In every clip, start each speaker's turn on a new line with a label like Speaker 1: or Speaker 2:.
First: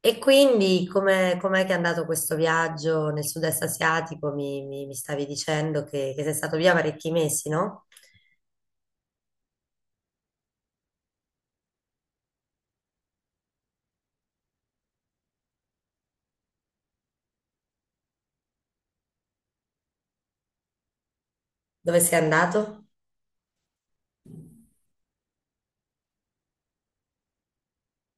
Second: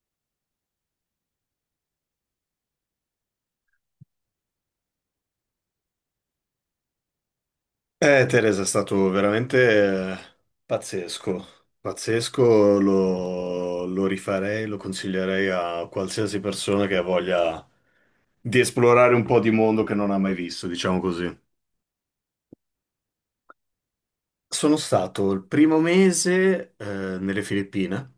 Speaker 1: E quindi com'è che è andato questo viaggio nel sud-est asiatico? Mi stavi dicendo che sei stato via parecchi mesi, no?
Speaker 2: Teresa, è stato veramente pazzesco, pazzesco. Lo rifarei, lo consiglierei a qualsiasi persona che ha voglia di esplorare un po' di mondo che non ha mai visto, diciamo così.
Speaker 1: Dove sei andato?
Speaker 2: Sono stato il primo mese nelle Filippine.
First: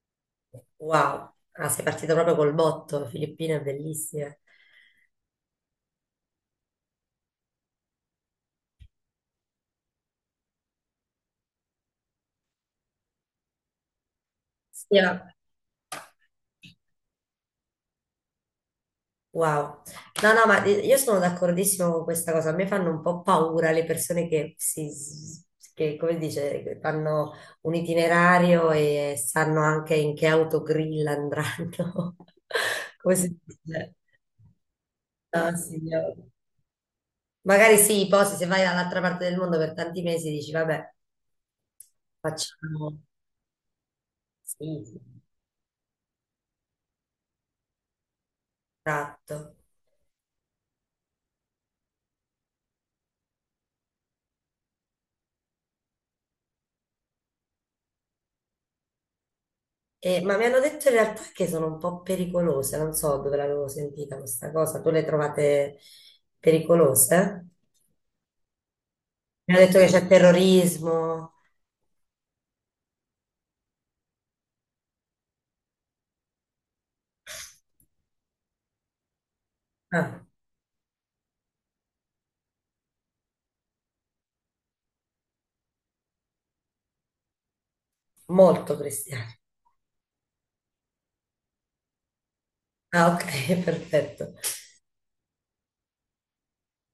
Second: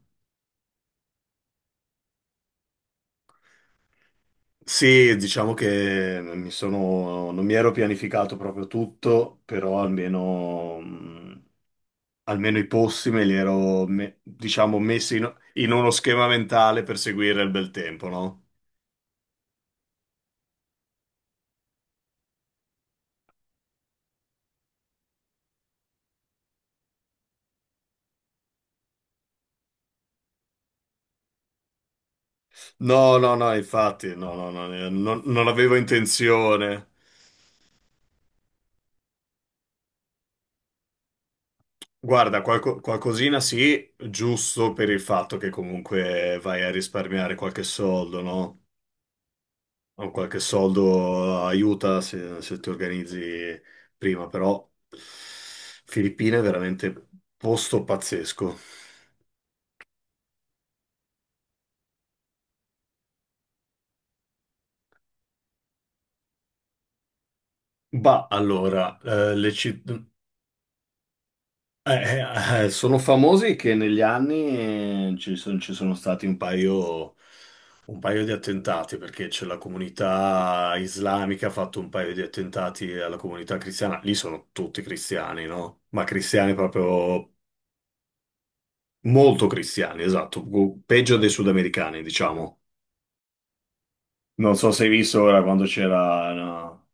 Speaker 1: Wow, ah, sei partito proprio col botto, Filippine, bellissime.
Speaker 2: Sì, diciamo che non mi ero pianificato proprio tutto, però almeno i posti me li ero, diciamo,
Speaker 1: Sì,
Speaker 2: messi in uno schema mentale per seguire il bel tempo, no?
Speaker 1: wow. No, no, ma io sono d'accordissimo con questa cosa. A me fanno un po' paura le persone che, come si dice, che fanno un itinerario e sanno anche in che autogrill andranno. Come
Speaker 2: No, no,
Speaker 1: si
Speaker 2: no,
Speaker 1: dice?
Speaker 2: infatti, no, no, no, non
Speaker 1: No,
Speaker 2: avevo
Speaker 1: signora.
Speaker 2: intenzione.
Speaker 1: Magari sì, poi se vai dall'altra parte del mondo per tanti mesi dici, vabbè,
Speaker 2: Guarda,
Speaker 1: facciamo.
Speaker 2: qualcosina sì, giusto
Speaker 1: Sì,
Speaker 2: per il
Speaker 1: sì,
Speaker 2: fatto che comunque vai a risparmiare qualche soldo, no?
Speaker 1: esatto.
Speaker 2: O qualche soldo aiuta se ti organizzi prima, però Filippine è veramente posto pazzesco.
Speaker 1: Ma mi hanno detto in realtà che sono un po' pericolose, non so dove l'avevo sentita questa cosa. Tu le trovate pericolose?
Speaker 2: Bah, allora, le
Speaker 1: Mi hanno detto che
Speaker 2: città.
Speaker 1: c'è terrorismo.
Speaker 2: Sono famosi che negli anni ci sono stati un paio di attentati, perché c'è la
Speaker 1: Ah,
Speaker 2: comunità islamica ha fatto un paio di attentati alla comunità cristiana. Lì sono tutti cristiani, no? Ma cristiani proprio
Speaker 1: molto cristiani.
Speaker 2: molto cristiani, esatto, peggio dei sudamericani, diciamo.
Speaker 1: Ah, ok, perfetto.
Speaker 2: Non so se hai visto ora quando c'era, no,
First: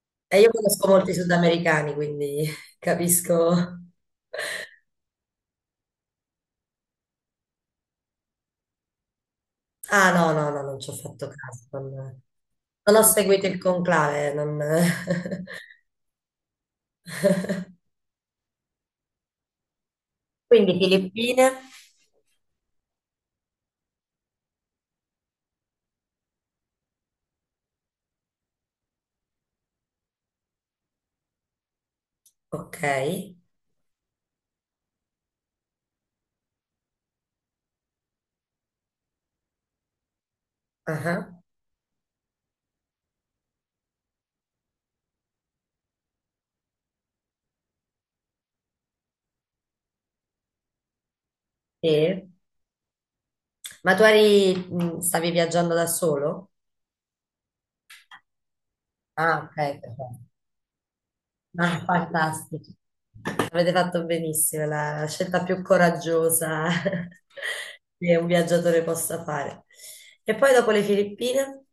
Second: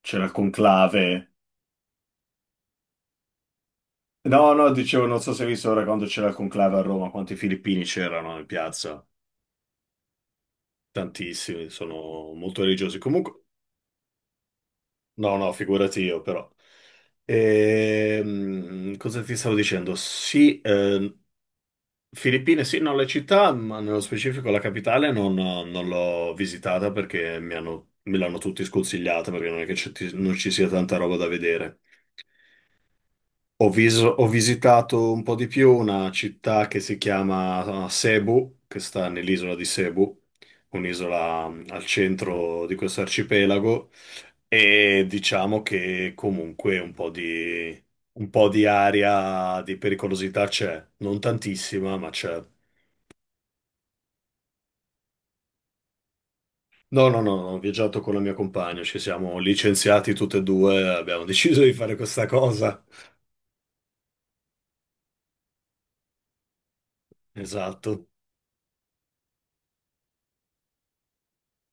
Speaker 2: c'era il
Speaker 1: E io conosco molti
Speaker 2: conclave.
Speaker 1: sudamericani, quindi capisco.
Speaker 2: No, no, dicevo, non so se hai visto ora quando c'era il conclave a Roma, quanti filippini c'erano in piazza.
Speaker 1: Ah, no, no, no, non ci ho fatto caso.
Speaker 2: Tantissimi, sono molto
Speaker 1: Non
Speaker 2: religiosi.
Speaker 1: ho
Speaker 2: Comunque,
Speaker 1: seguito il conclave, non.
Speaker 2: no, no, figurati io, però. Cosa ti stavo dicendo? Sì,
Speaker 1: Quindi Filippine,
Speaker 2: Filippine, sì, no, la città, ma nello specifico la capitale non l'ho visitata perché me l'hanno tutti sconsigliata perché non è che non ci sia tanta roba da vedere.
Speaker 1: ok.
Speaker 2: Ho visitato un po' di più una città che si chiama Cebu, che sta nell'isola di Cebu,
Speaker 1: Ah,
Speaker 2: un'isola al centro di questo arcipelago, e diciamo che comunque un po' di aria di pericolosità c'è, non tantissima, ma
Speaker 1: sì.
Speaker 2: c'è.
Speaker 1: Ma tu eri, stavi viaggiando da solo?
Speaker 2: No, no, no, no, ho viaggiato con la mia compagna, ci siamo
Speaker 1: Ah, ok.
Speaker 2: licenziati
Speaker 1: Perfetto.
Speaker 2: tutte e due, abbiamo deciso di
Speaker 1: Ah,
Speaker 2: fare questa
Speaker 1: fantastico.
Speaker 2: cosa.
Speaker 1: Avete fatto benissimo, la scelta più coraggiosa
Speaker 2: Esatto.
Speaker 1: che un viaggiatore possa fare. E poi dopo le Filippine?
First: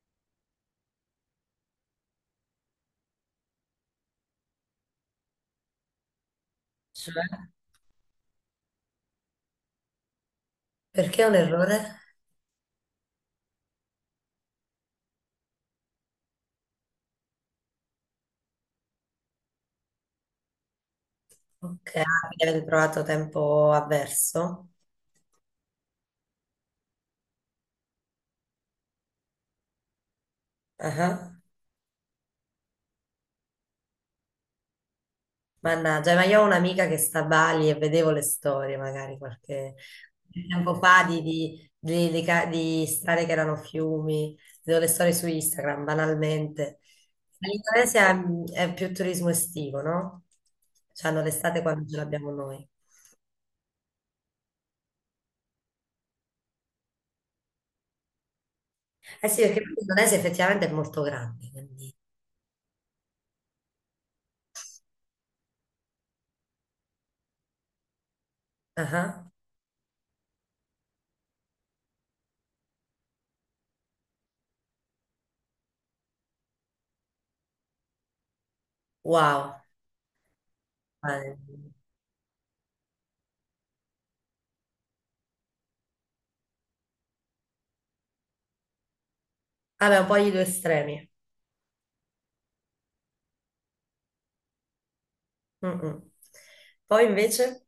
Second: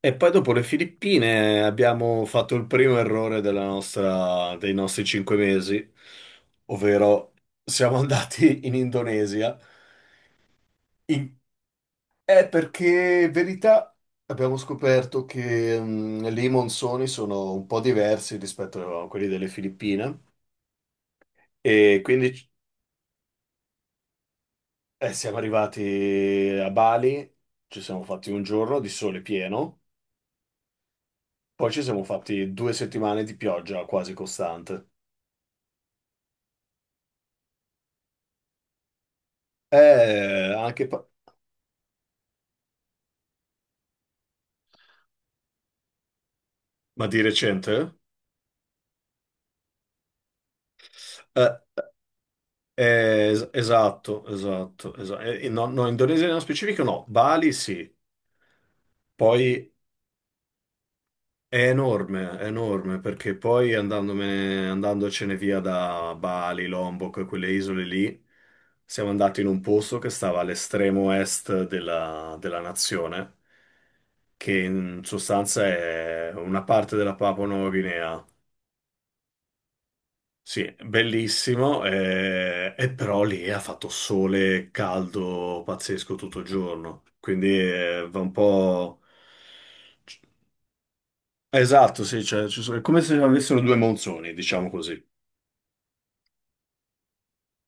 Speaker 2: E poi dopo le Filippine abbiamo fatto il primo errore dei nostri 5 mesi,
Speaker 1: Cioè?
Speaker 2: ovvero siamo andati in Indonesia.
Speaker 1: Perché è un
Speaker 2: In-
Speaker 1: errore?
Speaker 2: È perché, in verità, abbiamo scoperto che lì i monsoni sono un po' diversi rispetto a quelli delle Filippine,
Speaker 1: Ok,
Speaker 2: e
Speaker 1: ah,
Speaker 2: quindi
Speaker 1: perché avete trovato tempo avverso?
Speaker 2: siamo arrivati a Bali, ci siamo fatti un giorno di sole pieno,
Speaker 1: Ah.
Speaker 2: poi ci siamo fatti 2 settimane di pioggia quasi costante.
Speaker 1: Mannaggia, ma io ho un'amica che sta a Bali e vedevo le storie magari qualche
Speaker 2: Eh,
Speaker 1: tempo
Speaker 2: anche...
Speaker 1: fa
Speaker 2: pa-
Speaker 1: di strade che erano fiumi, vedevo le storie su Instagram banalmente.
Speaker 2: Ma di
Speaker 1: Ma
Speaker 2: recente?
Speaker 1: l'Indonesia è più turismo estivo, no? Cioè hanno
Speaker 2: Eh,
Speaker 1: l'estate quando ce l'abbiamo noi.
Speaker 2: esatto, esatto, esatto. No, no, Indonesia nello specifico no, Bali sì,
Speaker 1: Eh sì, perché
Speaker 2: poi
Speaker 1: poi l'Indonesia effettivamente è molto grande, quindi.
Speaker 2: è enorme, perché poi andandomene, andandocene via da Bali, Lombok, e quelle isole lì, siamo
Speaker 1: Ah,
Speaker 2: andati in un posto che stava all'estremo est della nazione, che in sostanza è una parte della Papua Nuova Guinea.
Speaker 1: wow.
Speaker 2: Sì,
Speaker 1: Eh,
Speaker 2: bellissimo, e però lì ha fatto sole caldo pazzesco tutto il giorno, quindi.
Speaker 1: vabbè, un po' gli due estremi.
Speaker 2: Esatto, sì, cioè, è come se avessero due monzoni, diciamo così.
Speaker 1: Mm, mm. Poi invece.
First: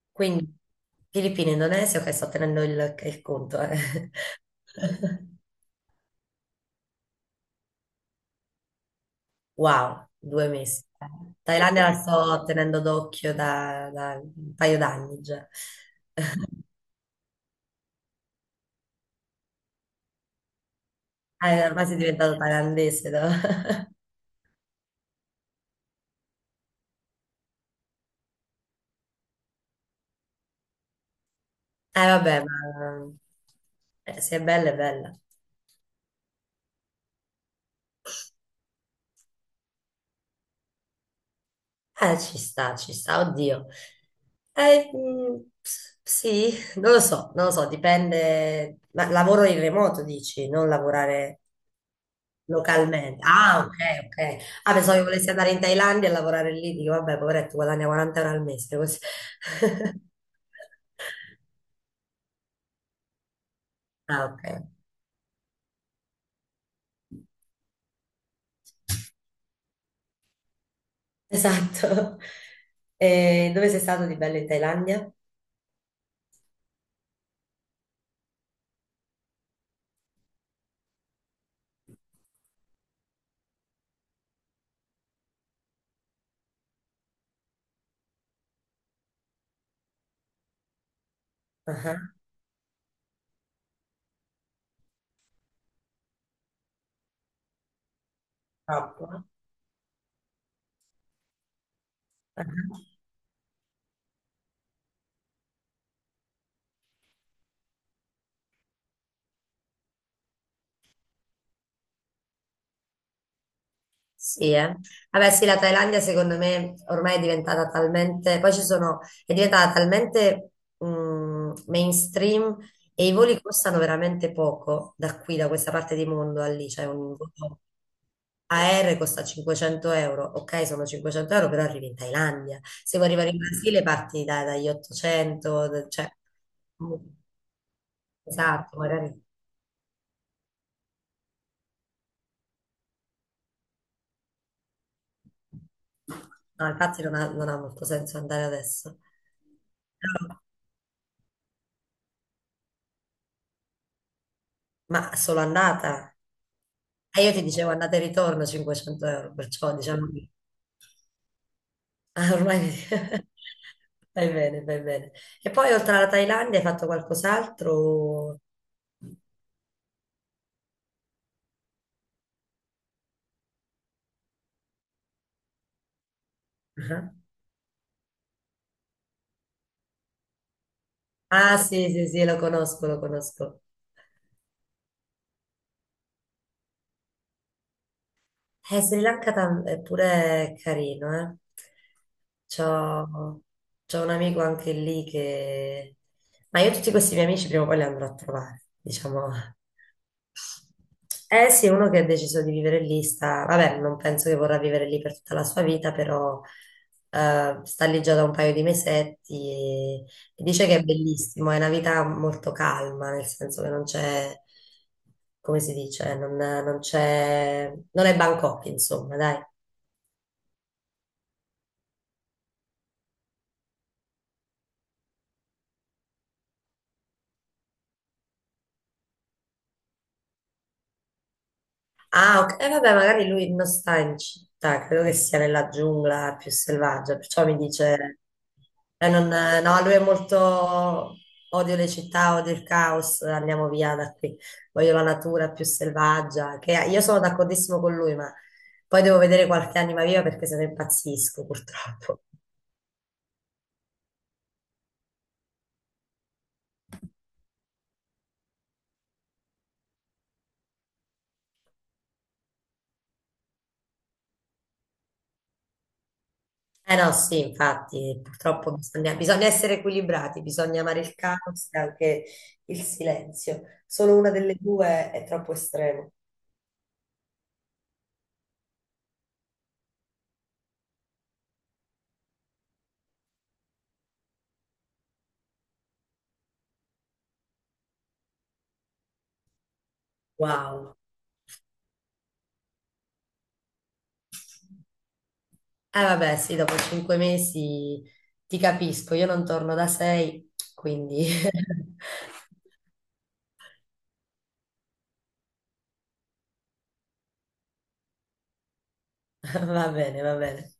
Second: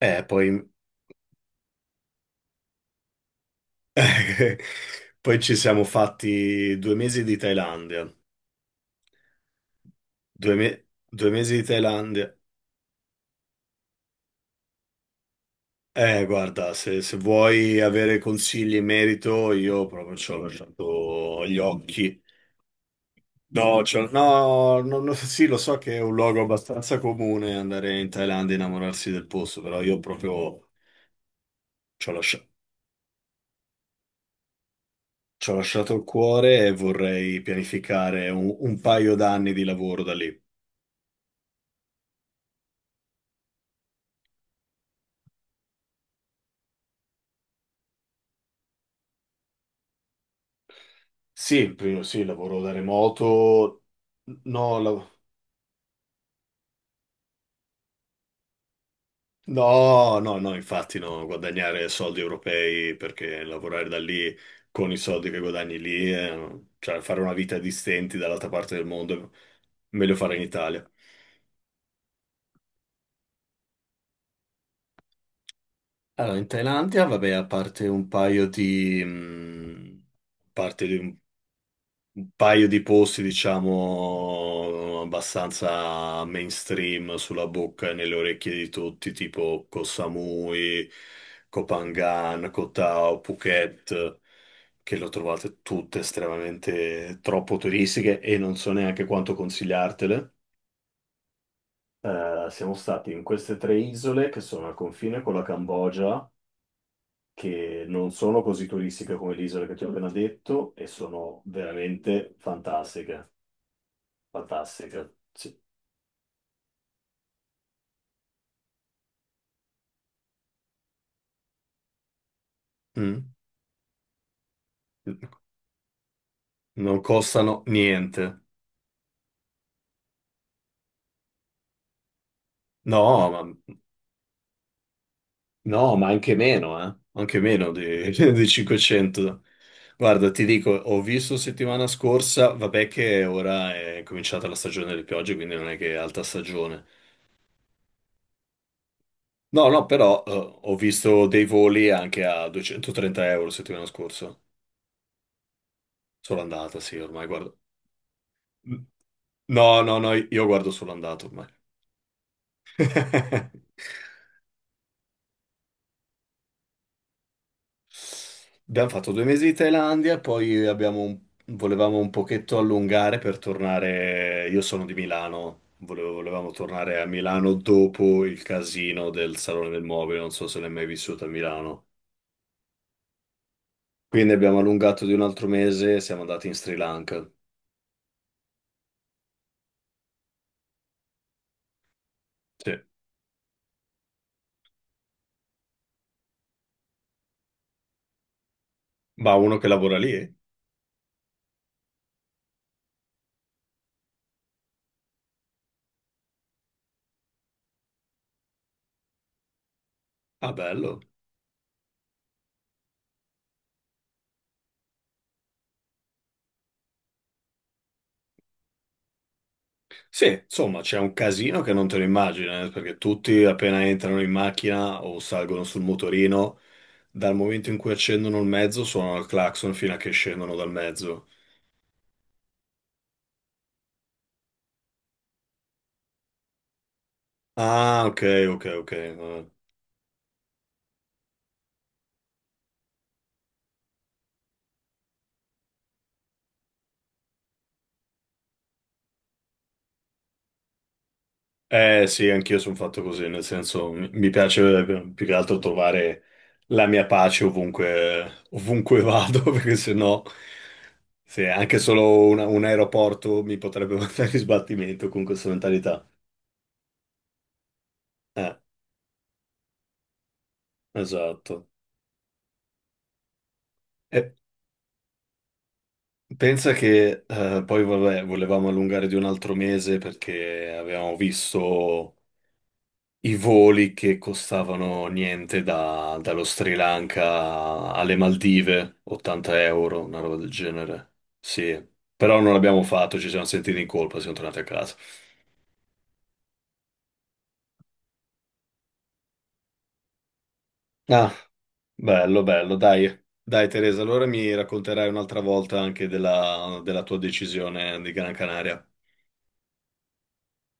Speaker 2: Eh,
Speaker 1: Quindi
Speaker 2: poi...
Speaker 1: Filippine, Indonesia, ok, sto tenendo il conto. Eh.
Speaker 2: Poi ci siamo fatti 2 mesi di Thailandia,
Speaker 1: Wow, due mesi.
Speaker 2: due mesi di
Speaker 1: Thailandia la
Speaker 2: Thailandia.
Speaker 1: sto tenendo d'occhio da un paio d'anni già.
Speaker 2: Guarda, se vuoi avere consigli in merito, io proprio ci ho lasciato gli
Speaker 1: Ormai sei
Speaker 2: occhi.
Speaker 1: diventato thailandese, no?
Speaker 2: No, cioè, no, no, no, sì, lo so che è un luogo abbastanza comune andare in Thailandia e innamorarsi del posto, però io proprio
Speaker 1: Eh
Speaker 2: ci ho
Speaker 1: vabbè,
Speaker 2: lascia-
Speaker 1: ma se è bella è bella.
Speaker 2: ci ho lasciato il cuore e vorrei pianificare un paio d'anni di lavoro da lì.
Speaker 1: Ci sta, oddio. Sì, non lo so, non lo so, dipende. Ma lavoro in remoto, dici, non lavorare.
Speaker 2: Sì, sì, lavoro da
Speaker 1: Localmente. Ah, ok,
Speaker 2: remoto,
Speaker 1: ok. Ah,
Speaker 2: no,
Speaker 1: pensavo che volessi andare in Thailandia e lavorare lì. Dico, vabbè, poveretto, guadagna 40 euro al mese, così.
Speaker 2: no, no, no, infatti no, guadagnare soldi europei perché lavorare da
Speaker 1: Ah,
Speaker 2: lì
Speaker 1: ok.
Speaker 2: con i soldi che guadagni lì, cioè fare una vita di stenti dall'altra parte del mondo, meglio fare in Italia.
Speaker 1: Esatto. E dove sei stato di bello in Thailandia?
Speaker 2: Allora, in Thailandia, vabbè, a parte di un paio di posti, diciamo, abbastanza mainstream sulla bocca e nelle orecchie di tutti, tipo Koh Samui, Koh
Speaker 1: Ah,
Speaker 2: Phangan, Koh Tao, Phuket, che lo trovate tutte estremamente troppo turistiche e non so neanche
Speaker 1: troppo.
Speaker 2: quanto consigliartele.
Speaker 1: Ah,
Speaker 2: Siamo stati in queste tre isole che sono al confine con la Cambogia, che non sono così turistiche come l'isola che ti ho appena detto, e sono veramente fantastiche,
Speaker 1: sì, eh.
Speaker 2: fantastiche.
Speaker 1: Vabbè, sì, la
Speaker 2: Sì.
Speaker 1: Thailandia secondo me ormai è diventata talmente, poi ci sono, è diventata talmente mainstream e i
Speaker 2: Mm.
Speaker 1: voli costano veramente poco da qui, da questa parte di mondo a lì, cioè un
Speaker 2: Non
Speaker 1: volo.
Speaker 2: costano niente.
Speaker 1: AR costa 500 euro, ok, sono 500 euro, però arrivi in Thailandia. Se
Speaker 2: No,
Speaker 1: vuoi arrivare in
Speaker 2: ma,
Speaker 1: Brasile parti dagli 800,
Speaker 2: no, ma
Speaker 1: cioè,
Speaker 2: anche meno, eh? Anche meno di, di
Speaker 1: esatto, magari.
Speaker 2: 500. Guarda, ti dico, ho visto settimana scorsa, vabbè che ora è cominciata la stagione delle piogge, quindi non è che è alta
Speaker 1: No,
Speaker 2: stagione.
Speaker 1: infatti non ha molto senso andare adesso.
Speaker 2: No, no, però
Speaker 1: Però-
Speaker 2: ho visto dei voli anche a 230 euro settimana scorsa.
Speaker 1: ma solo andata?
Speaker 2: Sono andata, sì,
Speaker 1: E
Speaker 2: ormai
Speaker 1: io ti
Speaker 2: guarda.
Speaker 1: dicevo andata e ritorno 500 euro,
Speaker 2: No,
Speaker 1: perciò
Speaker 2: no,
Speaker 1: diciamo
Speaker 2: no,
Speaker 1: che
Speaker 2: io guardo solo andato ormai.
Speaker 1: ormai fai bene, fai bene. E poi oltre alla Thailandia hai fatto qualcos'altro?
Speaker 2: Abbiamo fatto due mesi di Thailandia, poi volevamo un pochetto allungare per tornare. Io sono di Milano, volevamo tornare a
Speaker 1: Ah.
Speaker 2: Milano dopo il casino del Salone del Mobile. Non so se l'hai mai vissuto a
Speaker 1: Ah,
Speaker 2: Milano.
Speaker 1: sì, sì, sì, lo conosco, lo conosco.
Speaker 2: Quindi abbiamo allungato di un altro mese e siamo andati in Sri Lanka.
Speaker 1: Sri Lanka è pure carino, eh. C'ho,
Speaker 2: Sì.
Speaker 1: c'ho un amico anche lì che. Ma io tutti questi miei amici prima o poi li andrò a trovare, diciamo.
Speaker 2: Ma uno che lavora lì?
Speaker 1: Eh sì, uno che ha deciso di vivere lì sta, vabbè, non penso che vorrà vivere lì per tutta la sua vita, però sta lì già da un paio di mesetti e
Speaker 2: Ah,
Speaker 1: dice che è
Speaker 2: bello.
Speaker 1: bellissimo, è una vita molto calma, nel senso che non c'è, come si dice, non c'è, non è Bangkok, insomma, dai.
Speaker 2: Sì, insomma, c'è un casino che non te lo immagini, perché tutti appena entrano in macchina o salgono sul motorino, dal momento in cui accendono il mezzo, suonano il clacson fino a che scendono dal mezzo.
Speaker 1: Ah, ok. E vabbè, magari lui non sta in città, credo che sia nella giungla più selvaggia, perciò mi
Speaker 2: Ah,
Speaker 1: dice,
Speaker 2: ok, ok, ok.
Speaker 1: no, lui è molto, odio le città, odio il caos, andiamo via da qui, voglio la natura più selvaggia, che io sono d'accordissimo con lui, ma poi devo vedere qualche anima viva perché se ne impazzisco, purtroppo.
Speaker 2: Sì, anch'io sono fatto così, nel senso, mi piace più che altro trovare la mia pace ovunque, ovunque vado, perché sennò, se anche solo un aeroporto mi potrebbe mandare in sbattimento con questa mentalità.
Speaker 1: Eh no, sì, infatti,
Speaker 2: Eh,
Speaker 1: purtroppo bisogna essere equilibrati, bisogna amare il caos
Speaker 2: esatto.
Speaker 1: e anche il silenzio. Solo una delle due è troppo estremo.
Speaker 2: Pensa che poi vabbè, volevamo allungare di un altro mese perché avevamo visto i voli che costavano niente dallo Sri Lanka alle Maldive, 80 euro, una roba del
Speaker 1: Wow.
Speaker 2: genere. Sì, però non l'abbiamo fatto, ci siamo sentiti in colpa, siamo tornati a casa.
Speaker 1: Eh vabbè, sì, dopo 5 mesi ti capisco, io non torno da sei, quindi
Speaker 2: Ah, bello, bello, dai. Dai, Teresa, allora mi racconterai un'altra volta anche della tua decisione di Gran Canaria.
Speaker 1: va bene, va bene.